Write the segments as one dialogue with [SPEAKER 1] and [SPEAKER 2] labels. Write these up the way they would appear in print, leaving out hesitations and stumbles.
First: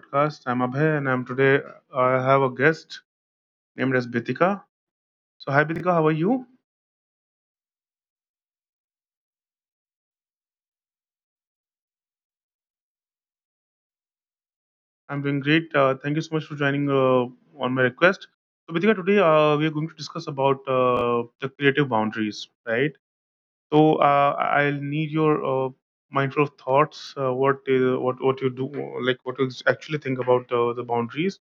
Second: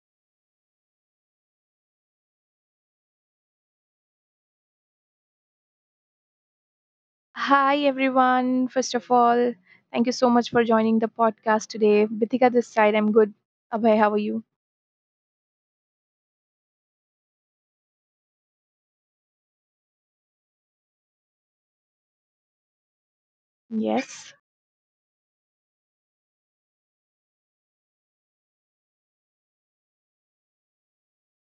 [SPEAKER 1] podcast. I'm Abhay and I have a guest named as Bitika. So hi Bitika, how are you?
[SPEAKER 2] Hi, everyone. First of all, thank you so much for joining the podcast today. Bithika this side. I'm good. Abhay, how are you?
[SPEAKER 1] I'm doing great. Thank you so much for joining on my request. So Bitika, today we are going to discuss about the creative boundaries, right? So
[SPEAKER 2] Yes.
[SPEAKER 1] I'll need your mindful of thoughts. What you do, like what you actually think about the boundaries.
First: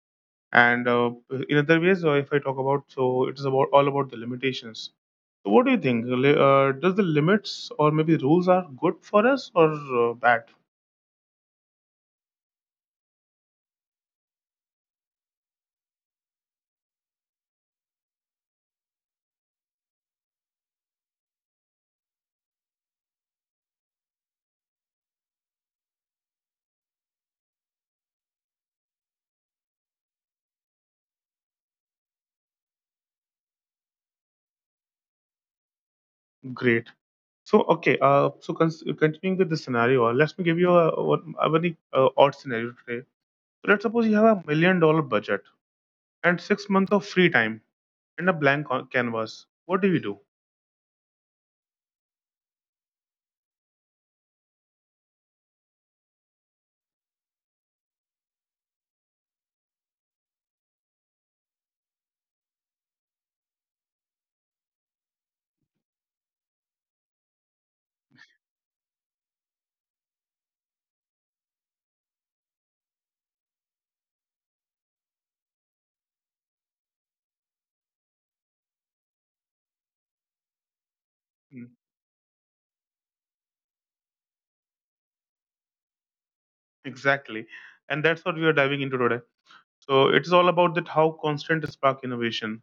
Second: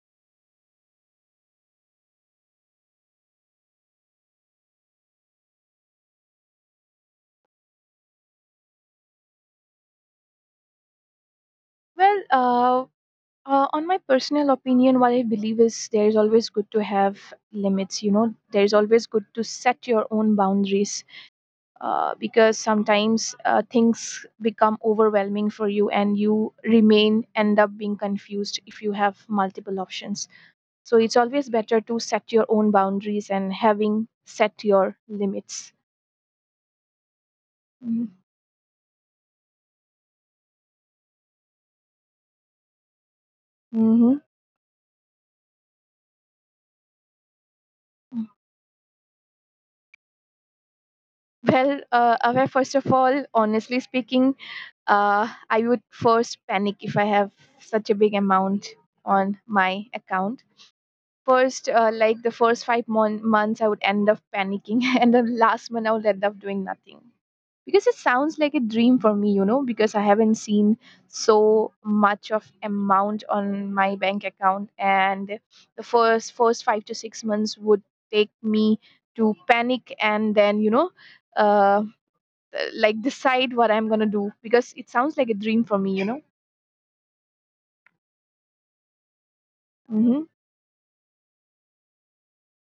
[SPEAKER 1] And In other ways, if I talk about, so it is about all about the limitations. So what do you think? Does the limits or maybe rules are good for us or bad?
[SPEAKER 2] Well, uh, on my personal opinion, what I believe is there is always good to have limits. You know, there is always good to set your own boundaries because sometimes things become overwhelming for you and you remain end up being confused if you have multiple options. So it's always better to set your own boundaries and having set your limits.
[SPEAKER 1] Great. So okay.
[SPEAKER 2] Mm-hmm.
[SPEAKER 1] Uh, so cons- Continuing with the scenario, let me give you a very odd scenario today. So let's suppose you have a $1 million budget and 6 months of free time and a canvas. What do you do?
[SPEAKER 2] Abhay, first of all, honestly speaking, I would first panic if I have such a big amount on my account. First, like the first months, I would end up panicking, and the last month, I would end up doing nothing, because it sounds like a dream for me, you know, because I haven't seen so much of amount on my bank account. And the first 5 to 6 months would take me to panic, and then, you know,
[SPEAKER 1] Mm,
[SPEAKER 2] uh like decide what I'm going to do, because it sounds like a dream for me, you know.
[SPEAKER 1] exactly. And that's what we are diving into today. So it
[SPEAKER 2] Mhm.
[SPEAKER 1] is all about that how constant spark innovation,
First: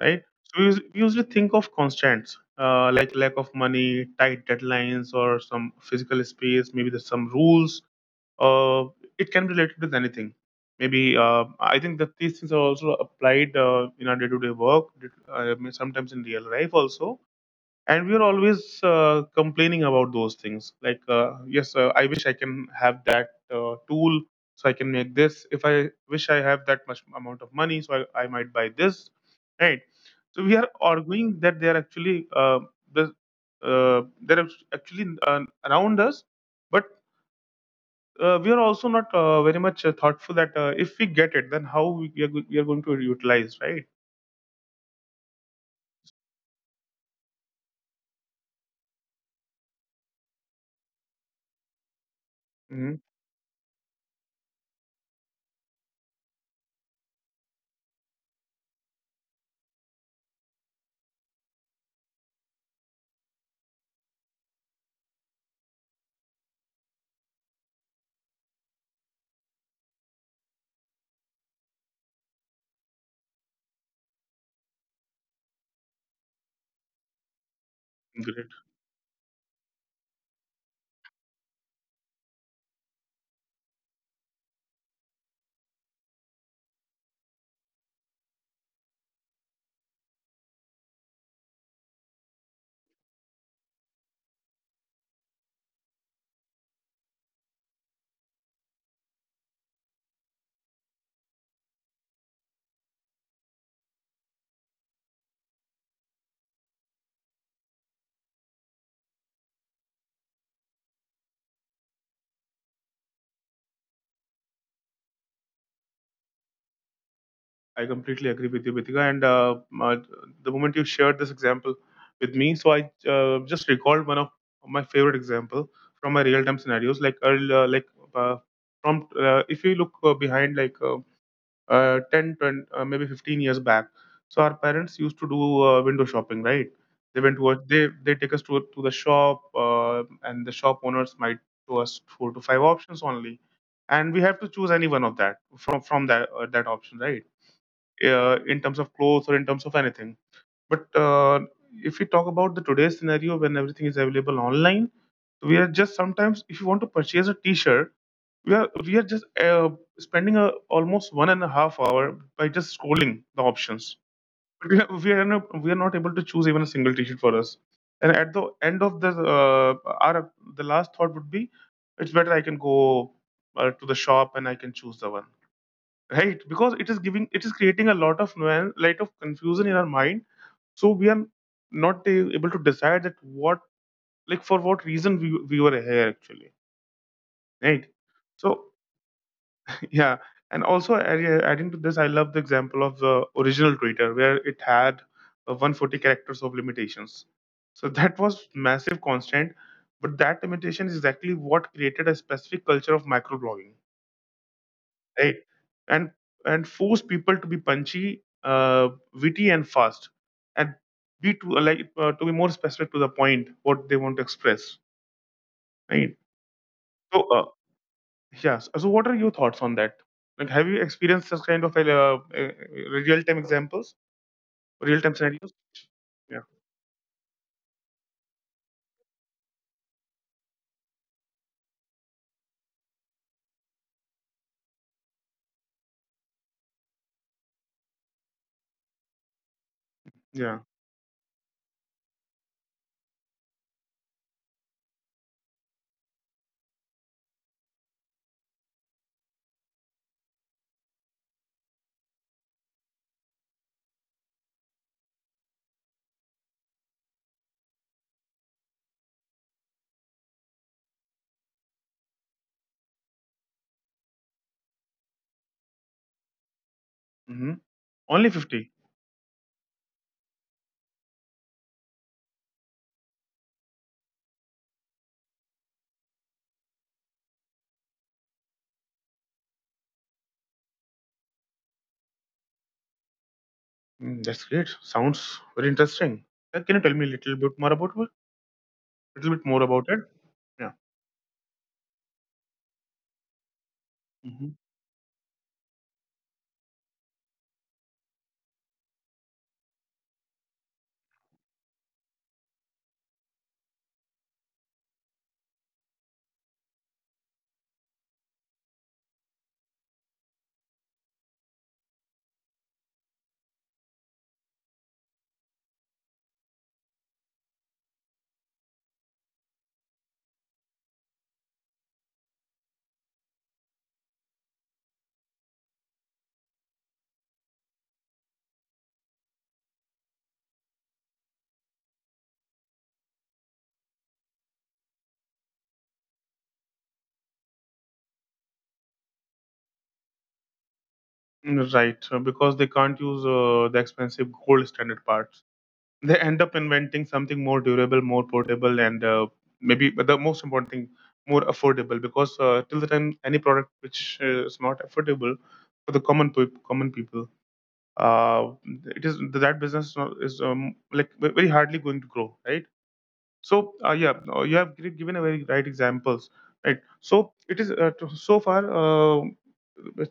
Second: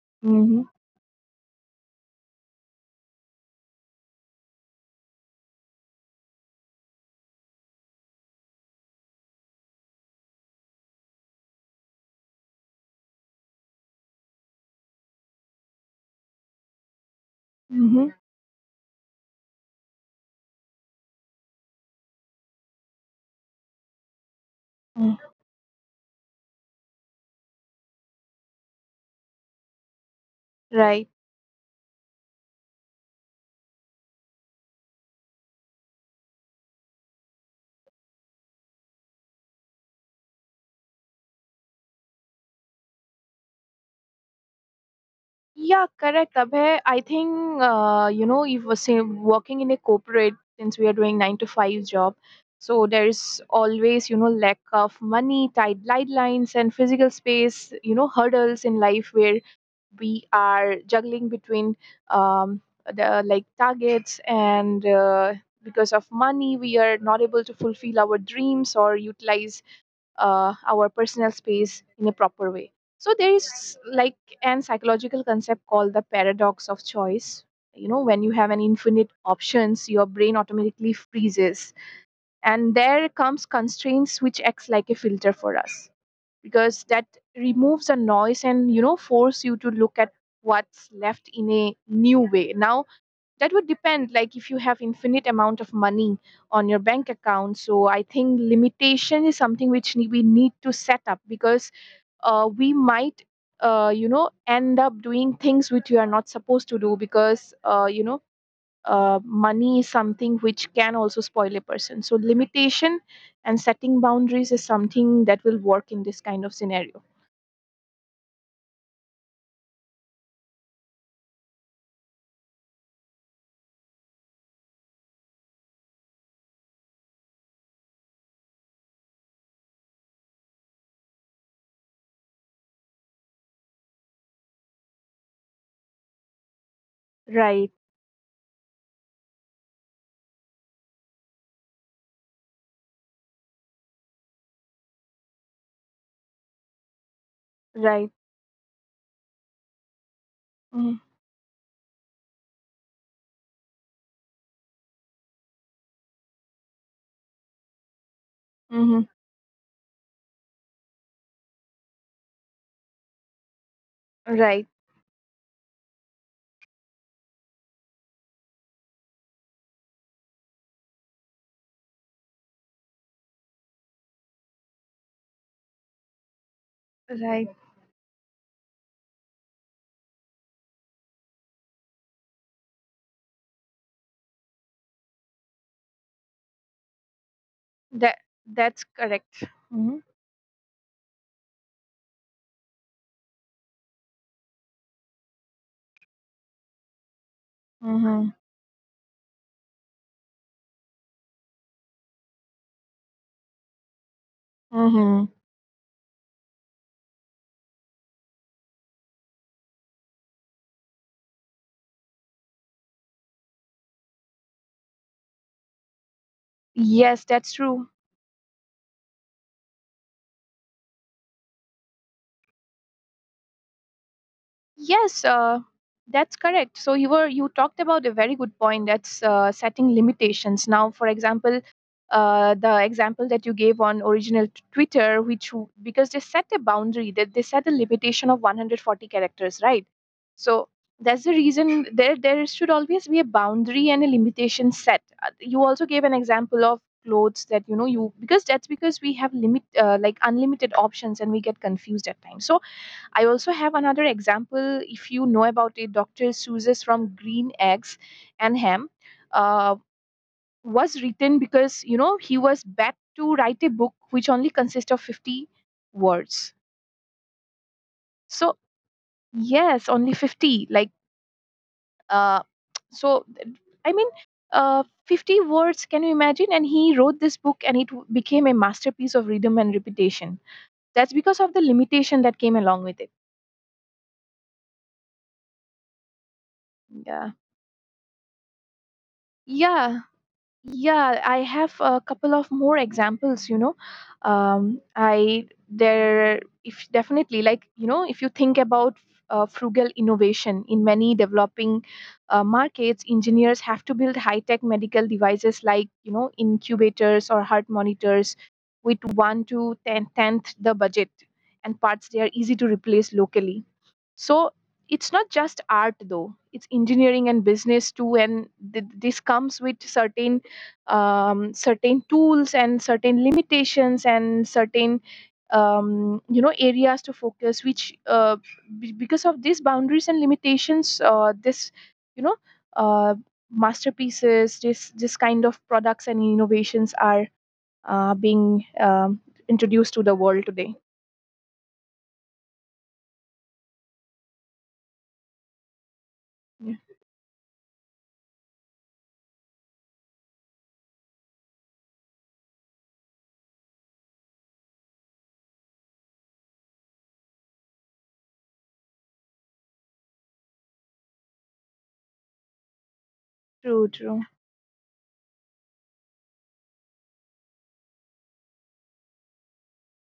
[SPEAKER 1] right? So
[SPEAKER 2] Mhm.
[SPEAKER 1] we usually think of constants like lack of money, tight deadlines, or some physical space. Maybe there's some rules. Uh, it can be related with anything. Maybe I think that these things are also applied in our day-to-day work. I mean, sometimes in real life also, and
[SPEAKER 2] Mhm.
[SPEAKER 1] we are always complaining about those things like yes I wish I can have that tool so I can make
[SPEAKER 2] Mm.
[SPEAKER 1] this. If I wish I have that much amount of money so I might buy this, right? So we are
[SPEAKER 2] Right.
[SPEAKER 1] arguing that they are actually the, they're actually around us, but we are also not very much thoughtful that if we get it then how we are, go- we are going to utilize, right?
[SPEAKER 2] Yeah, correct, Abhay. I think, you know, if we're say working in a corporate, since we are doing 9 to 5 job, so
[SPEAKER 1] Mm-hmm.
[SPEAKER 2] there is always, you know, lack of money, tight deadlines, and physical space. You know, hurdles in life where we are juggling between, um, the like targets and. Because of money we are not able to fulfill our dreams or utilize our personal space in a proper way. So there is like an psychological concept called the paradox of choice. You know, when you
[SPEAKER 1] Great.
[SPEAKER 2] have an infinite options, your brain automatically freezes, and there comes constraints which acts like a filter for us, because that removes the noise and, you know, force you to look at what's left in a new way. Now that would depend, like if you have infinite amount of money on your bank account, so I think limitation is something which we need to set up, because we might you know, end up doing things which we are not supposed to do, because you know, money is something which can also spoil a person. So limitation and setting boundaries is something that will work in this kind of scenario.
[SPEAKER 1] I completely agree with you, Bitika. And uh, the moment you shared this example with me, so I just recalled one of my favorite example from my real-time scenarios. Like, earl- like uh, from if you look behind, 10, 20, maybe 15 years back, so our parents used to do window shopping, right? They went to
[SPEAKER 2] Right,
[SPEAKER 1] they they take us to the shop, and the shop owners might show us four to five options only, and we have to choose any one of that from that option, right?
[SPEAKER 2] right,
[SPEAKER 1] In terms of clothes or in terms of anything. But if we talk about the today's scenario when everything is available online, we are just sometimes if you want to purchase a T-shirt, we are we
[SPEAKER 2] mm-hmm.
[SPEAKER 1] are just spending a, almost 1.5 hours by just scrolling the options.
[SPEAKER 2] Right,
[SPEAKER 1] But we are not able to choose even a single T-shirt for us. And at the end of our the last thought would be, it's better I can go to the shop and I can choose the one, right? Because it
[SPEAKER 2] right.
[SPEAKER 1] is creating a lot of nuance, lot of confusion in our mind. So we are not able to decide that what, like for what reason we were here actually, right?
[SPEAKER 2] That
[SPEAKER 1] So
[SPEAKER 2] that's correct.
[SPEAKER 1] yeah, and also adding to this, I love the example of the original Twitter where it had 140 characters of limitations. So that
[SPEAKER 2] Mm-hmm.
[SPEAKER 1] was massive constant, but that limitation is exactly what created a specific culture of microblogging,
[SPEAKER 2] Mhm.
[SPEAKER 1] right? And and force people to be punchy, witty, and fast, and be to like to be more specific to the point what they want to express, right? So
[SPEAKER 2] Yes, that's true.
[SPEAKER 1] yes. So what are your thoughts on that? Like, have you experienced such kind of like, real time examples, real time
[SPEAKER 2] Yes,
[SPEAKER 1] scenarios?
[SPEAKER 2] that's
[SPEAKER 1] Yeah,
[SPEAKER 2] correct. So you talked about a very good point. That's setting limitations. Now, for example, the example that you gave on Twitter, which because they set a boundary, that they set a limitation of 140 characters, right?
[SPEAKER 1] yeah.
[SPEAKER 2] So that's the reason there should always be a boundary and a limitation set. You also gave an example of clothes that, you know, you, because that's because we have limit like unlimited options and we get confused at times. So I also have another example, if you know about it, Dr. Seuss's from Green Eggs and Ham uh, was written because, you know, he was back to write a book which only consists of 50 words.
[SPEAKER 1] Hmm. Only
[SPEAKER 2] So,
[SPEAKER 1] 50.
[SPEAKER 2] yes, only 50. Like, uh, so, I mean, 50 words, can you imagine? And he wrote this book and it became a masterpiece of rhythm and repetition. That's because of the limitation that came along with it.
[SPEAKER 1] Mm, that's great. Sounds very interesting. Can you tell me a
[SPEAKER 2] Yeah.
[SPEAKER 1] little bit more about it? Little bit more about it?
[SPEAKER 2] Yeah.
[SPEAKER 1] Yeah.
[SPEAKER 2] Yeah, I have a couple of more examples, you know.
[SPEAKER 1] Mm-hmm.
[SPEAKER 2] I there if definitely, like, you know, if you think about frugal innovation in many developing markets, engineers have to build high-tech medical devices like, you know, incubators or heart monitors with one to ten tenth the budget, and parts they are easy to replace locally. So it's not just art though, it's engineering and business too. And this comes with certain, certain tools and certain limitations and certain, you know, areas to focus, which because of these boundaries and limitations, this, you know, uh, masterpieces, this kind of products and innovations are being, introduced to the world today.
[SPEAKER 1] Right, because they can't use the expensive gold standard parts. They end up
[SPEAKER 2] Yeah.
[SPEAKER 1] inventing something more durable, more portable, and maybe but the most important thing, more affordable. Because till the time any product which is not affordable for the common people, uh, it is that business is like very hardly going to grow, right? So
[SPEAKER 2] True,
[SPEAKER 1] yeah,
[SPEAKER 2] true.
[SPEAKER 1] you have given a very right examples, right? So it is so far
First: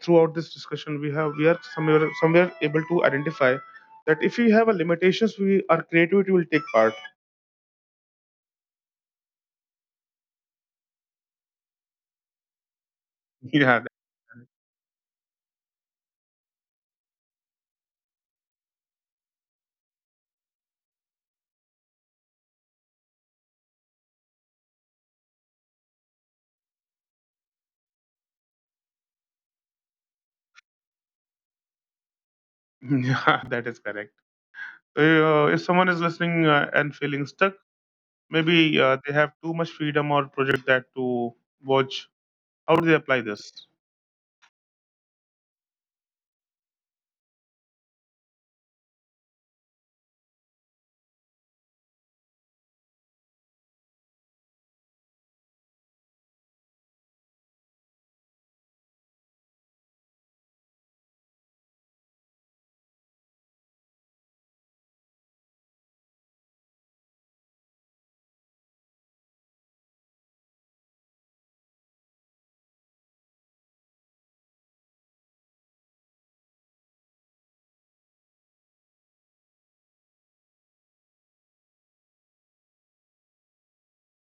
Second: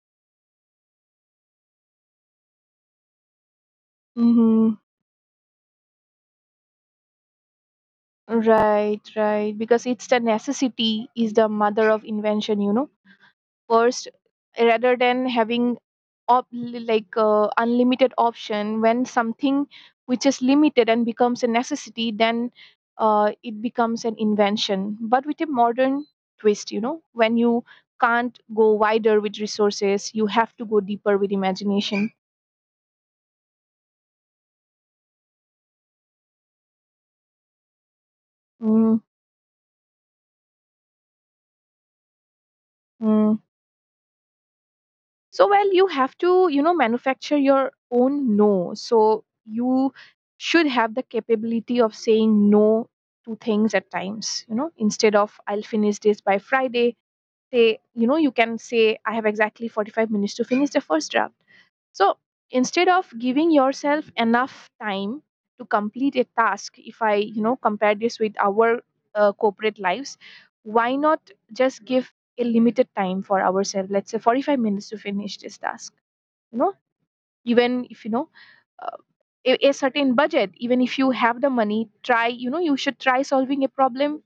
[SPEAKER 1] throughout this discussion we are somewhere able to identify that if we have
[SPEAKER 2] Mm-hmm.
[SPEAKER 1] a limitations we our creativity will take part.
[SPEAKER 2] Right, right. Because it's the necessity is the mother of invention, you know.
[SPEAKER 1] Yeah, that-
[SPEAKER 2] First, rather than having like unlimited option, when something which is limited and becomes a necessity, then it becomes an invention. But with a modern twist, you know, when you can't go wider with resources, you have to go deeper with imagination.
[SPEAKER 1] yeah, that is correct. So, if someone is listening and feeling stuck, maybe
[SPEAKER 2] Mm-hmm.
[SPEAKER 1] they have too much freedom or project that to watch, how do they apply this?
[SPEAKER 2] So, well, you have to, you know, manufacture your own no. So you should have the capability of saying no to things at times, you know. Instead of I'll finish this by Friday, say, you know, you can say I have exactly 45 minutes to finish the first draft. So instead of giving yourself enough time to complete a task, if I, you know, compare this with our corporate lives, why not just give a limited time for ourselves? Let's say 45 minutes to finish this task. You know, even if you know uh, a certain budget, even if you have the money, try, you know, you should try solving a problem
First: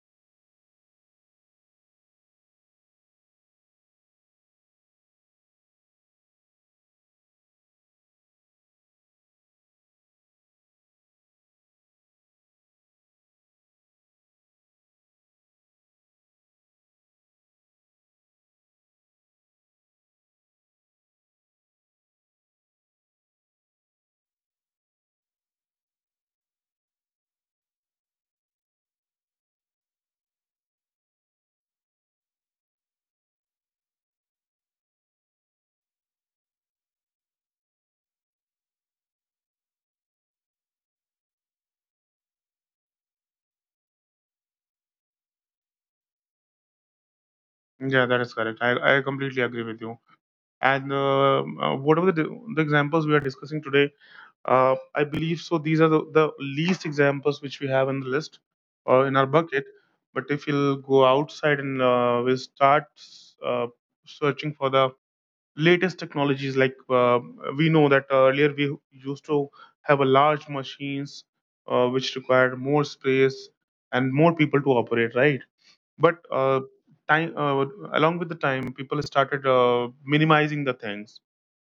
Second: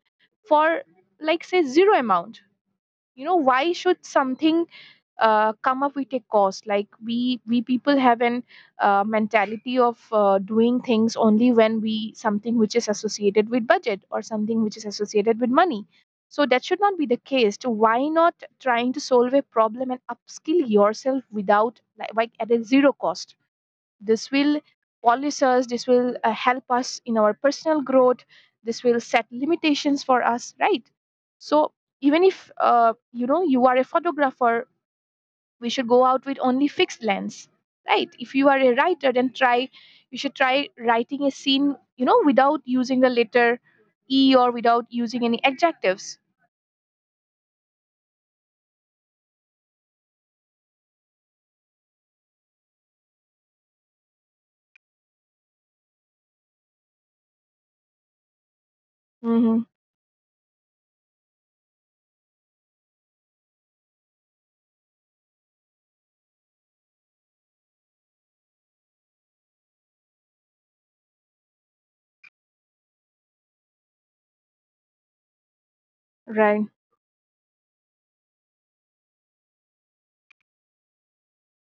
[SPEAKER 2] for like say zero amount. You know, why should something come up with a cost, like we people have an mentality of doing things only when we something which is associated with budget or something which is associated with money. So that should not be the case to why not trying to solve a problem and upskill yourself without like, like at a zero cost. This will polish us, this will help us in our personal growth, this will set limitations for us, right? So even if, you know, you are a photographer, we should go out with only fixed lens, right? If you are a writer then try, you should try writing a scene, you know, without using the letter E, or without using any adjectives.
[SPEAKER 1] Yeah, that is correct. I completely agree with you. And whatever the examples we are discussing today, I believe so these are the least examples which we have in the list or in our
[SPEAKER 2] Mm-hmm.
[SPEAKER 1] bucket. But if you'll go outside and we'll start uh, searching for the latest technologies, like we know that earlier we used to have a large machines which required more space and more people to operate, right? But
[SPEAKER 2] Right.
[SPEAKER 1] time along with the time people started minimizing the things.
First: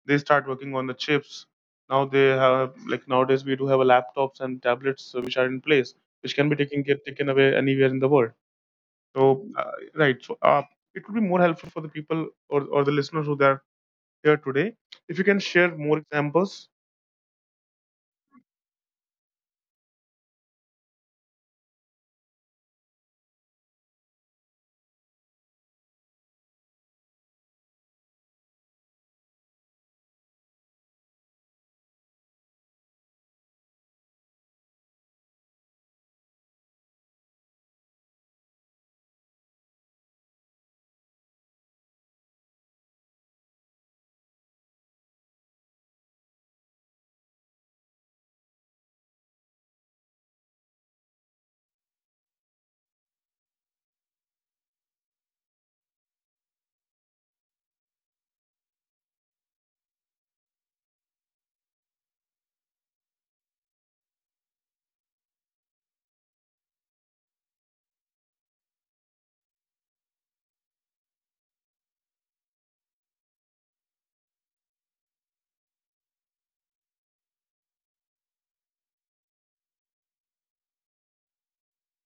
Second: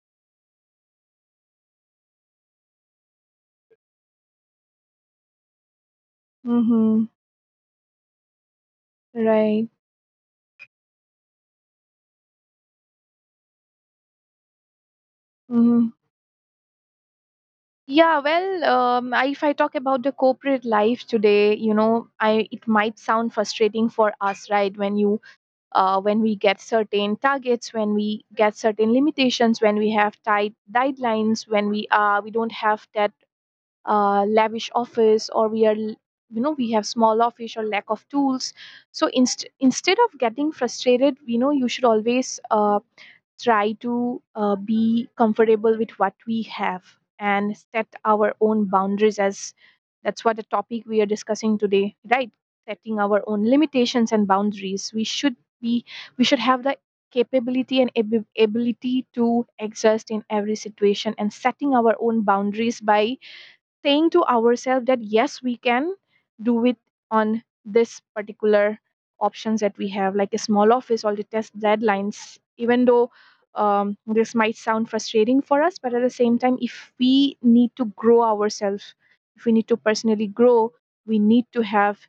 [SPEAKER 1] They start working on the chips. Now they have, like, nowadays we do have a laptops and tablets which are in place, which can be
[SPEAKER 2] Mm-hmm.
[SPEAKER 1] taken away anywhere in the world. So
[SPEAKER 2] Right.
[SPEAKER 1] it would be more helpful for the people, or the listeners who are here today, if you can share
[SPEAKER 2] Mm-hmm.
[SPEAKER 1] more examples.
[SPEAKER 2] Yeah, well, I, if I talk about the corporate life today, you know, I it might sound frustrating for us, right? When you when we get certain targets, when we get certain limitations, when we have tight deadlines, when we don't have that lavish office, or we are you know, we have small office or lack of tools, so instead of getting frustrated, we know you should always try to be comfortable with what we have, and set our own boundaries as that's what the topic we are discussing today, right? Setting our own limitations and boundaries, we should be, we should have the capability and ability to exist in every situation, and setting our own boundaries by saying to ourselves that yes we can do it on this particular options that we have, like a small office, all the test deadlines. Even though, this might sound frustrating for us, but at the same time, if we need to grow ourselves, if we need to personally grow, we need to have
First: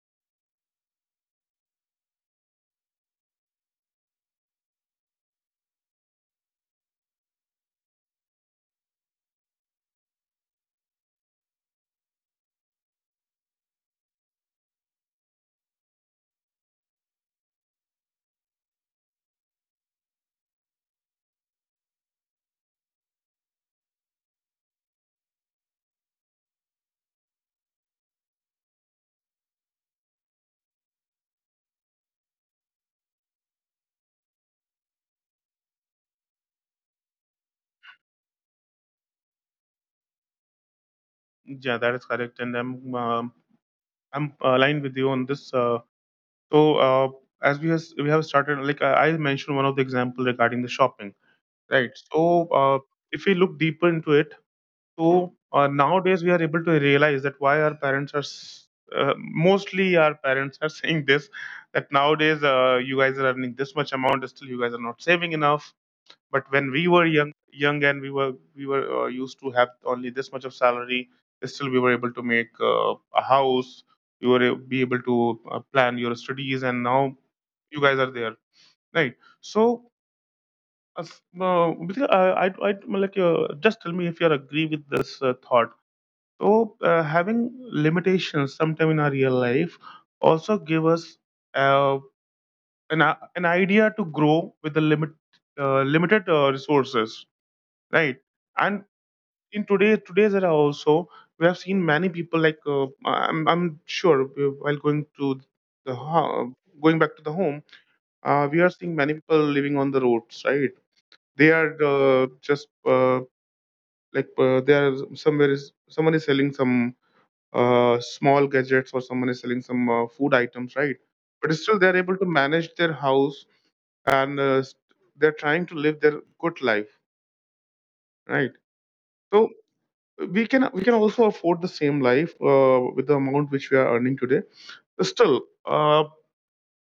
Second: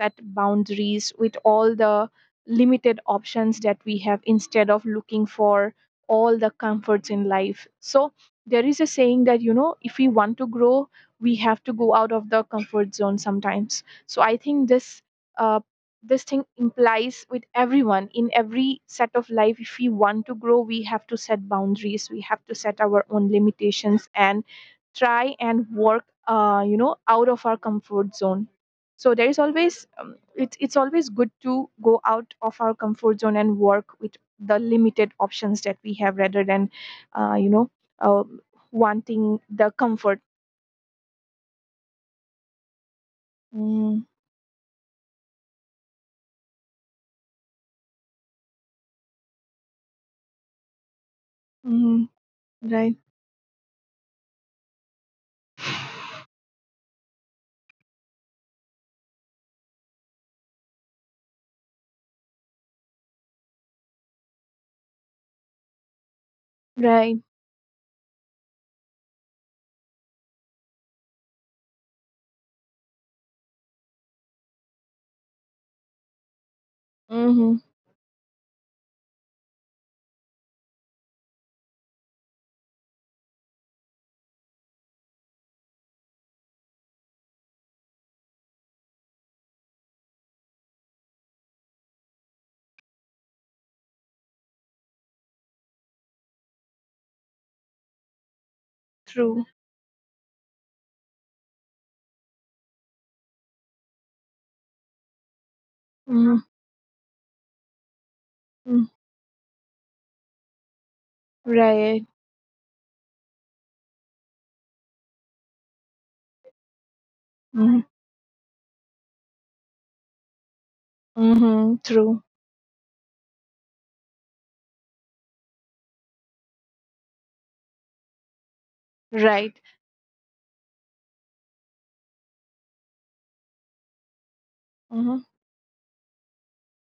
[SPEAKER 2] set boundaries with all the limited options that we have, instead of looking for all the comforts in life. So there is a saying that, you know, if we want to grow, we have to go out of the comfort zone sometimes. So I think uh, this thing implies with everyone in every set of life. If we want to grow, we have to set boundaries, we have to set our own limitations, and try and work, you know, out of our comfort zone. So there is always, it's always good to go out of our comfort zone and work with the limited options that we have, rather than you know, uh, wanting the comfort.
[SPEAKER 1] Yeah, that is correct, and i'm um,
[SPEAKER 2] Mm.
[SPEAKER 1] i'm aligned with you on this. So uh, as we have started, like I mentioned one of the example regarding the shopping, right?
[SPEAKER 2] Mm.
[SPEAKER 1] So
[SPEAKER 2] Right.
[SPEAKER 1] if we look deeper into it. So nowadays we are able to realize that why our parents are saying this, that nowadays you guys are earning this much amount, still you guys are not saving enough. But when we were
[SPEAKER 2] Right.
[SPEAKER 1] young young and we were used to have only this much of salary, still we were able to make a house, you were be able to plan your studies, and now
[SPEAKER 2] Mm-hmm,
[SPEAKER 1] you guys are there, right? So basically, just tell me if you are agree with this thought. So having limitations sometime in our real life also give us uh, an idea to grow with the limited resources, right? And
[SPEAKER 2] true.
[SPEAKER 1] in today's era also, we have seen many people, like I'm sure while going to the
[SPEAKER 2] Mm-hmm.
[SPEAKER 1] ho- going back to the home, we are seeing
[SPEAKER 2] Mm-hmm.
[SPEAKER 1] many people living on the roads, right? They are
[SPEAKER 2] Right.
[SPEAKER 1] just like they are somewhere is someone is selling some
[SPEAKER 2] Mm-hmm.
[SPEAKER 1] small gadgets or someone is selling some food items, right? But
[SPEAKER 2] Mm-hmm,
[SPEAKER 1] still, they're able
[SPEAKER 2] true.
[SPEAKER 1] to manage their house and they're trying to live their good life, right? So
[SPEAKER 2] Right.
[SPEAKER 1] we can also afford the same life with the amount which we are earning today.
[SPEAKER 2] Mm-hmm.
[SPEAKER 1] Still,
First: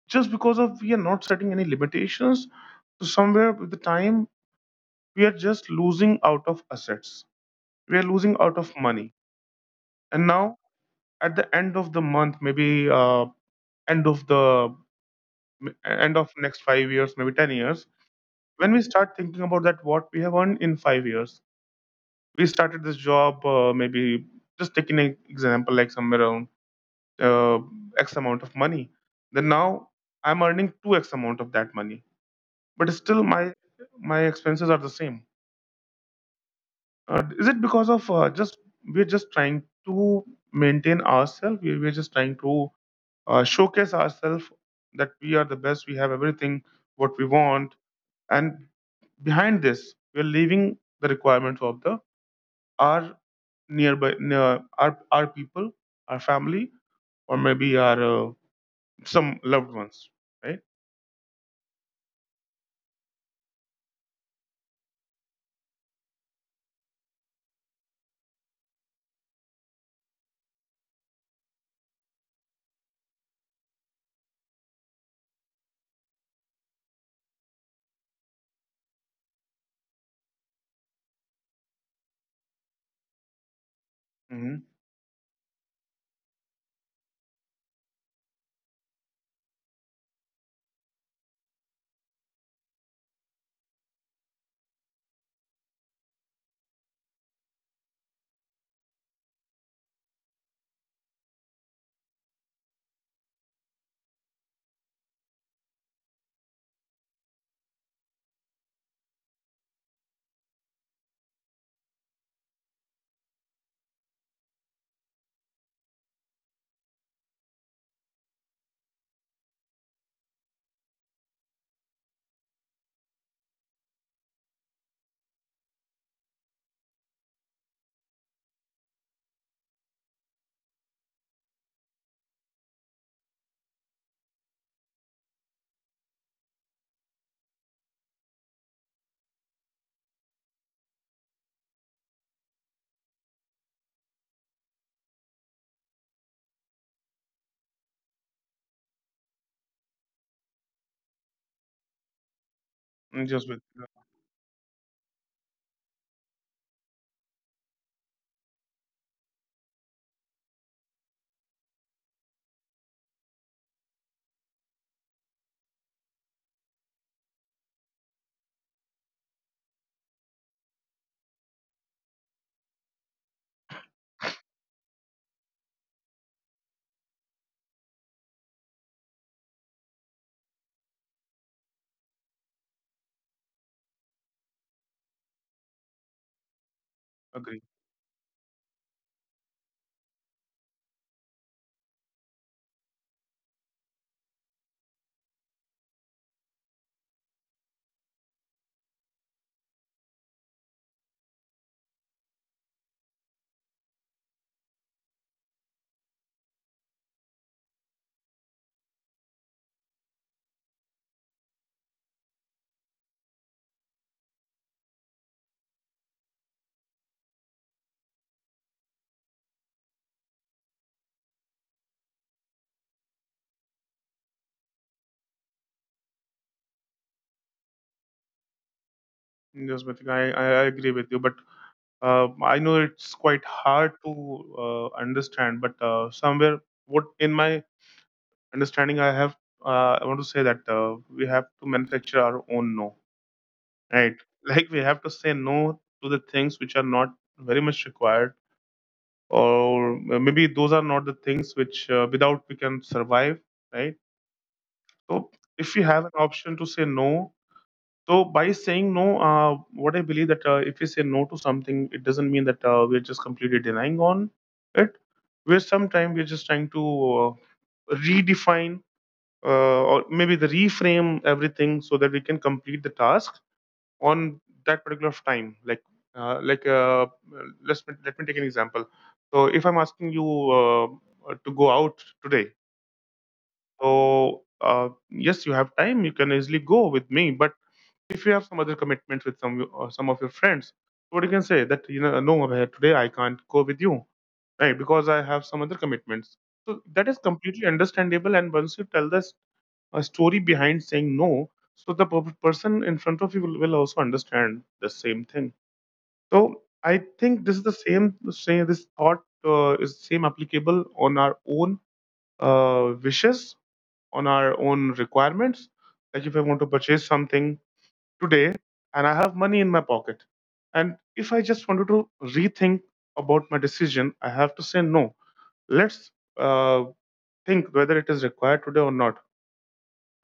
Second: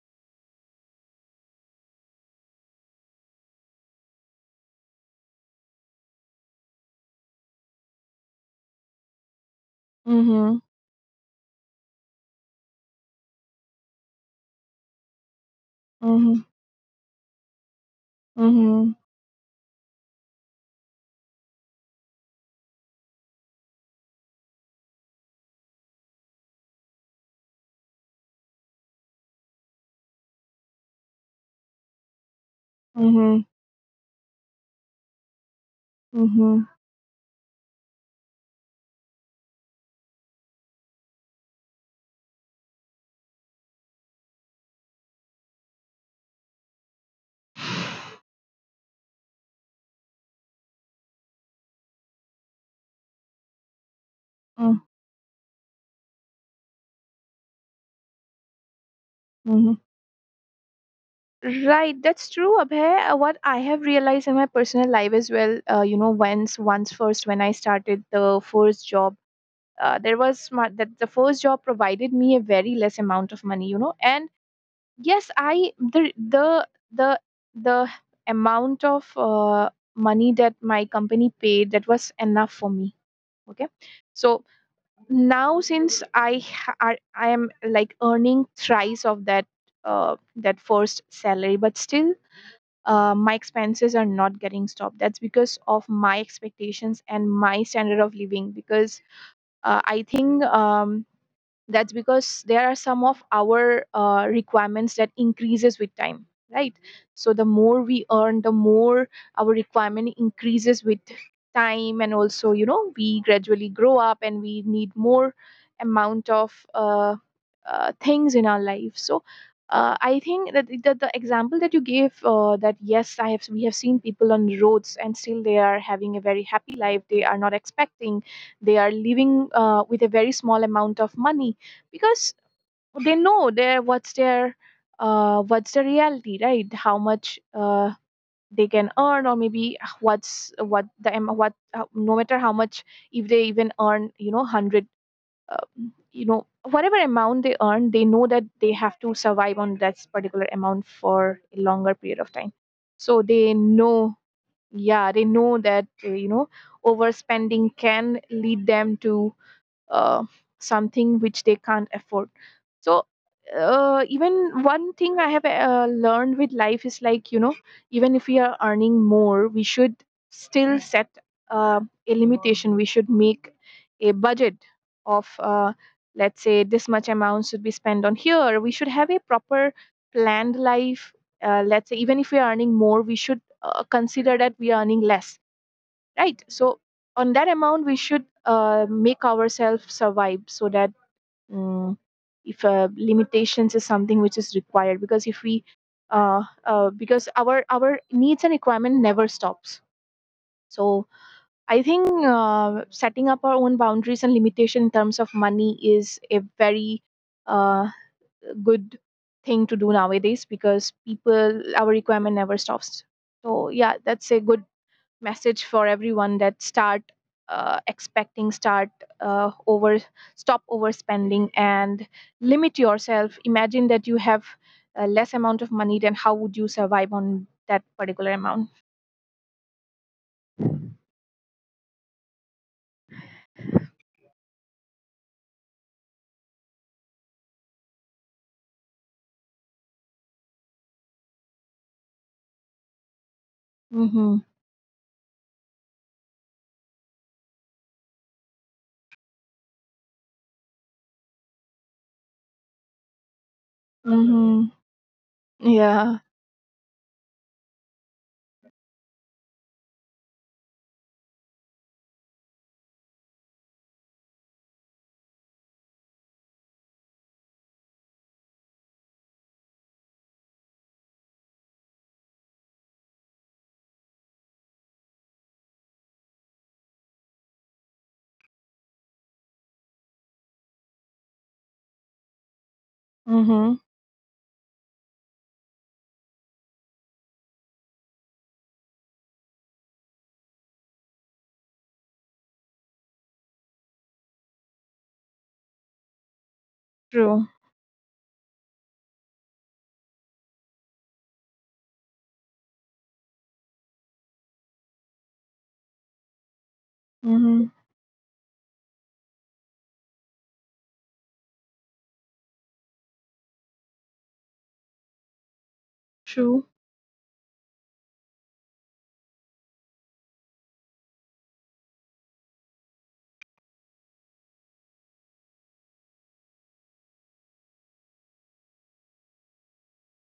[SPEAKER 1] just because of we are not setting any limitations, so somewhere with the time we are just losing out of assets. We are losing out of money, and now
[SPEAKER 2] Mm-hmm.
[SPEAKER 1] at the end of the month, maybe end of the end of
[SPEAKER 2] Mm-hmm.
[SPEAKER 1] next 5 years, maybe 10 years, when we
[SPEAKER 2] Mm-hmm.
[SPEAKER 1] start thinking about that, what we have earned in 5 years. We started this job, maybe just taking an example, like somewhere around uh, X amount of money. Then now I'm earning 2X amount of that money, but still
[SPEAKER 2] Mm-hmm.
[SPEAKER 1] my expenses are the same.
[SPEAKER 2] Mm-hmm.
[SPEAKER 1] Is it because of just we're just trying to maintain ourselves? We're just trying to showcase ourselves that we are the best, we have everything what we want, and behind this we're leaving the requirements of the our nearby near, our people, our family, or maybe our some loved
[SPEAKER 2] Mm-hmm.
[SPEAKER 1] ones, right?
[SPEAKER 2] Right, that's true, Abhay. What I have realized in my personal life as well, you know, once, once first when I started the first job, there was my, that the first job provided me a very less amount of money, you know. And yes, I the amount of money that my company paid, that was enough for me. Okay, so
[SPEAKER 1] Mm-hmm.
[SPEAKER 2] now since I am like earning thrice of that, that first salary, but still my expenses are not getting stopped, that's because of my expectations and my standard of living, because I think, that's because there are some of our requirements that increases with time, right? So the more we earn, the more our requirement increases with time, and also, you know, we gradually grow up and we need more amount of things in our life. So I think that the example that you gave, that yes I have, we have seen people on roads and still they are having a very happy life, they are not expecting, they are living with a very small amount of money, because they know their what's the reality, right? How much they can earn, or maybe what's what what no matter how much, if they even earn, you know, 100, uh, you know, whatever amount they earn, they know that they have to survive on that particular amount for a longer period of time. So
[SPEAKER 1] Just
[SPEAKER 2] they
[SPEAKER 1] with
[SPEAKER 2] know, yeah, they know that, you know, overspending can lead them to uh, something which they can't afford. So even one thing I have learned with life is like, you know, even if we are earning more, we should still set uh, a limitation, we should make a budget of, let's say this much amount should be spent on here, we should have a proper planned life. Uh, let's say even if we are earning more, we should consider that we are earning less, right? So on that
[SPEAKER 1] agree.
[SPEAKER 2] amount we should make ourselves survive, so that, mm, if limitations is something which is required, because if we because our needs and requirement never stops. So I think setting up our own boundaries and limitation in terms of money is a very uh, good thing to do nowadays, because people, our requirement never stops. So yeah, that's a good message for everyone, that start expecting, start over, stop overspending and limit yourself. Imagine that you have less amount of money, then how would you survive on that particular amount?
[SPEAKER 1] I I agree with you, but I know it's quite hard to understand, but somewhere what in my understanding I want to say that we have to manufacture our own no. Right.
[SPEAKER 2] Mm-hmm.
[SPEAKER 1] Like we have to say no to the things which are not very much required, or maybe those are not the things which without we can survive, right?
[SPEAKER 2] Mm-hmm.
[SPEAKER 1] So if we have an
[SPEAKER 2] Yeah.
[SPEAKER 1] option to say no, so by saying no, what I believe that if we say no to something, it doesn't mean that we're just completely denying on it. We're sometimes we're just trying to redefine or maybe the reframe everything so that we can complete the task on that particular time, like uh, like uh, let's let me take an example. So if I'm asking you uh, to go out today,
[SPEAKER 2] Mm-hmm.
[SPEAKER 1] so yes you have time, you can easily go with me, but if you have some other commitment with some of your friends, what you can say that you know, no Abhay, today I can't go with you, right, because I have some other commitments. So that is
[SPEAKER 2] True.
[SPEAKER 1] completely understandable, and once you tell this a story behind saying no, so the person in front of you will also understand the same thing. So I think this is
[SPEAKER 2] Mm-hmm.
[SPEAKER 1] the same this thought is same applicable on our own wishes, on our own requirements. Like if I want
[SPEAKER 2] True.
[SPEAKER 1] to purchase something today and I have money in my pocket, and if I just wanted to rethink about my decision, I have to say no. Let's uh, think whether it is required today or not.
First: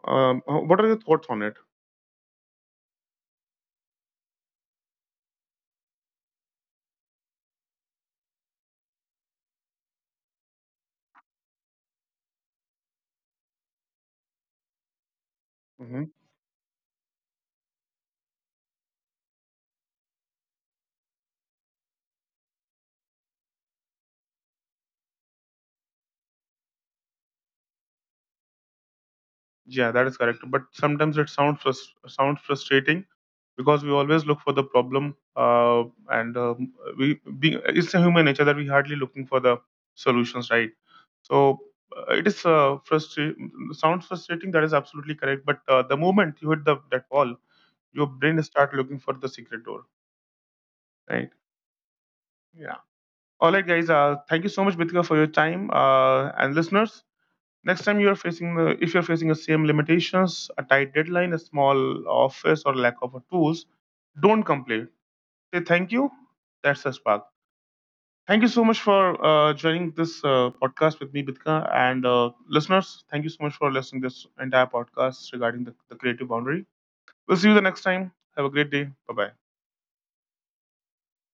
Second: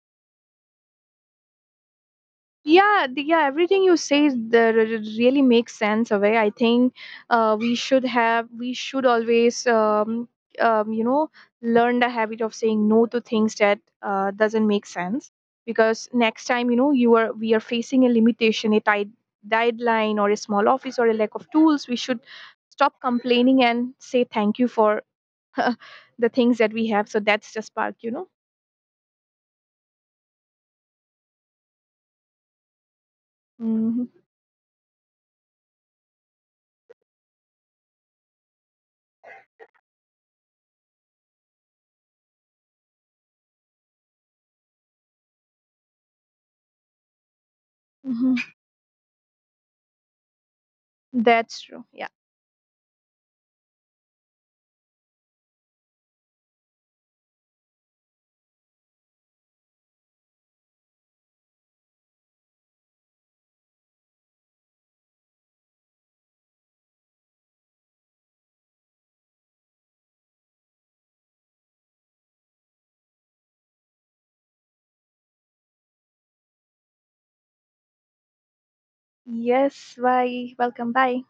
[SPEAKER 1] What are your thoughts on it?
[SPEAKER 2] Yeah, yeah, everything you say is really makes sense away. I think we should have, we should always, you know, learn the habit of saying no to things that doesn't make sense,
[SPEAKER 1] Hmm.
[SPEAKER 2] because next time, you know, you are, we are facing a limitation, a tight deadline, or a small office, or a lack of tools, we should stop complaining and say thank you for the things that we have. So that's just spark, you know.
[SPEAKER 1] Yeah, that is correct. But sometimes it sounds sounds frustrating because we
[SPEAKER 2] Hmm.
[SPEAKER 1] always look for the problem, uh, and we being it's a human nature that we hardly looking for the solutions, right? So it is frustrating. Sounds frustrating. That is absolutely correct. But the moment you hit the that wall, your
[SPEAKER 2] Hmm.
[SPEAKER 1] brain start looking for the secret door, right?
[SPEAKER 2] That's true, yeah.
[SPEAKER 1] Yeah. All right, guys. Thank you so much, Bitika, for your time. And listeners, next time you are facing if you're facing the same limitations, a tight deadline, a small office, or lack of tools, don't complain. Say thank you. That's a spark. Thank you so much for joining this podcast with me, Bitka, and listeners. Thank you so much for listening this entire podcast regarding the creative boundary. We'll see you the next time. Have a great day. Bye bye.
[SPEAKER 2] Yes, bye. Welcome. Bye.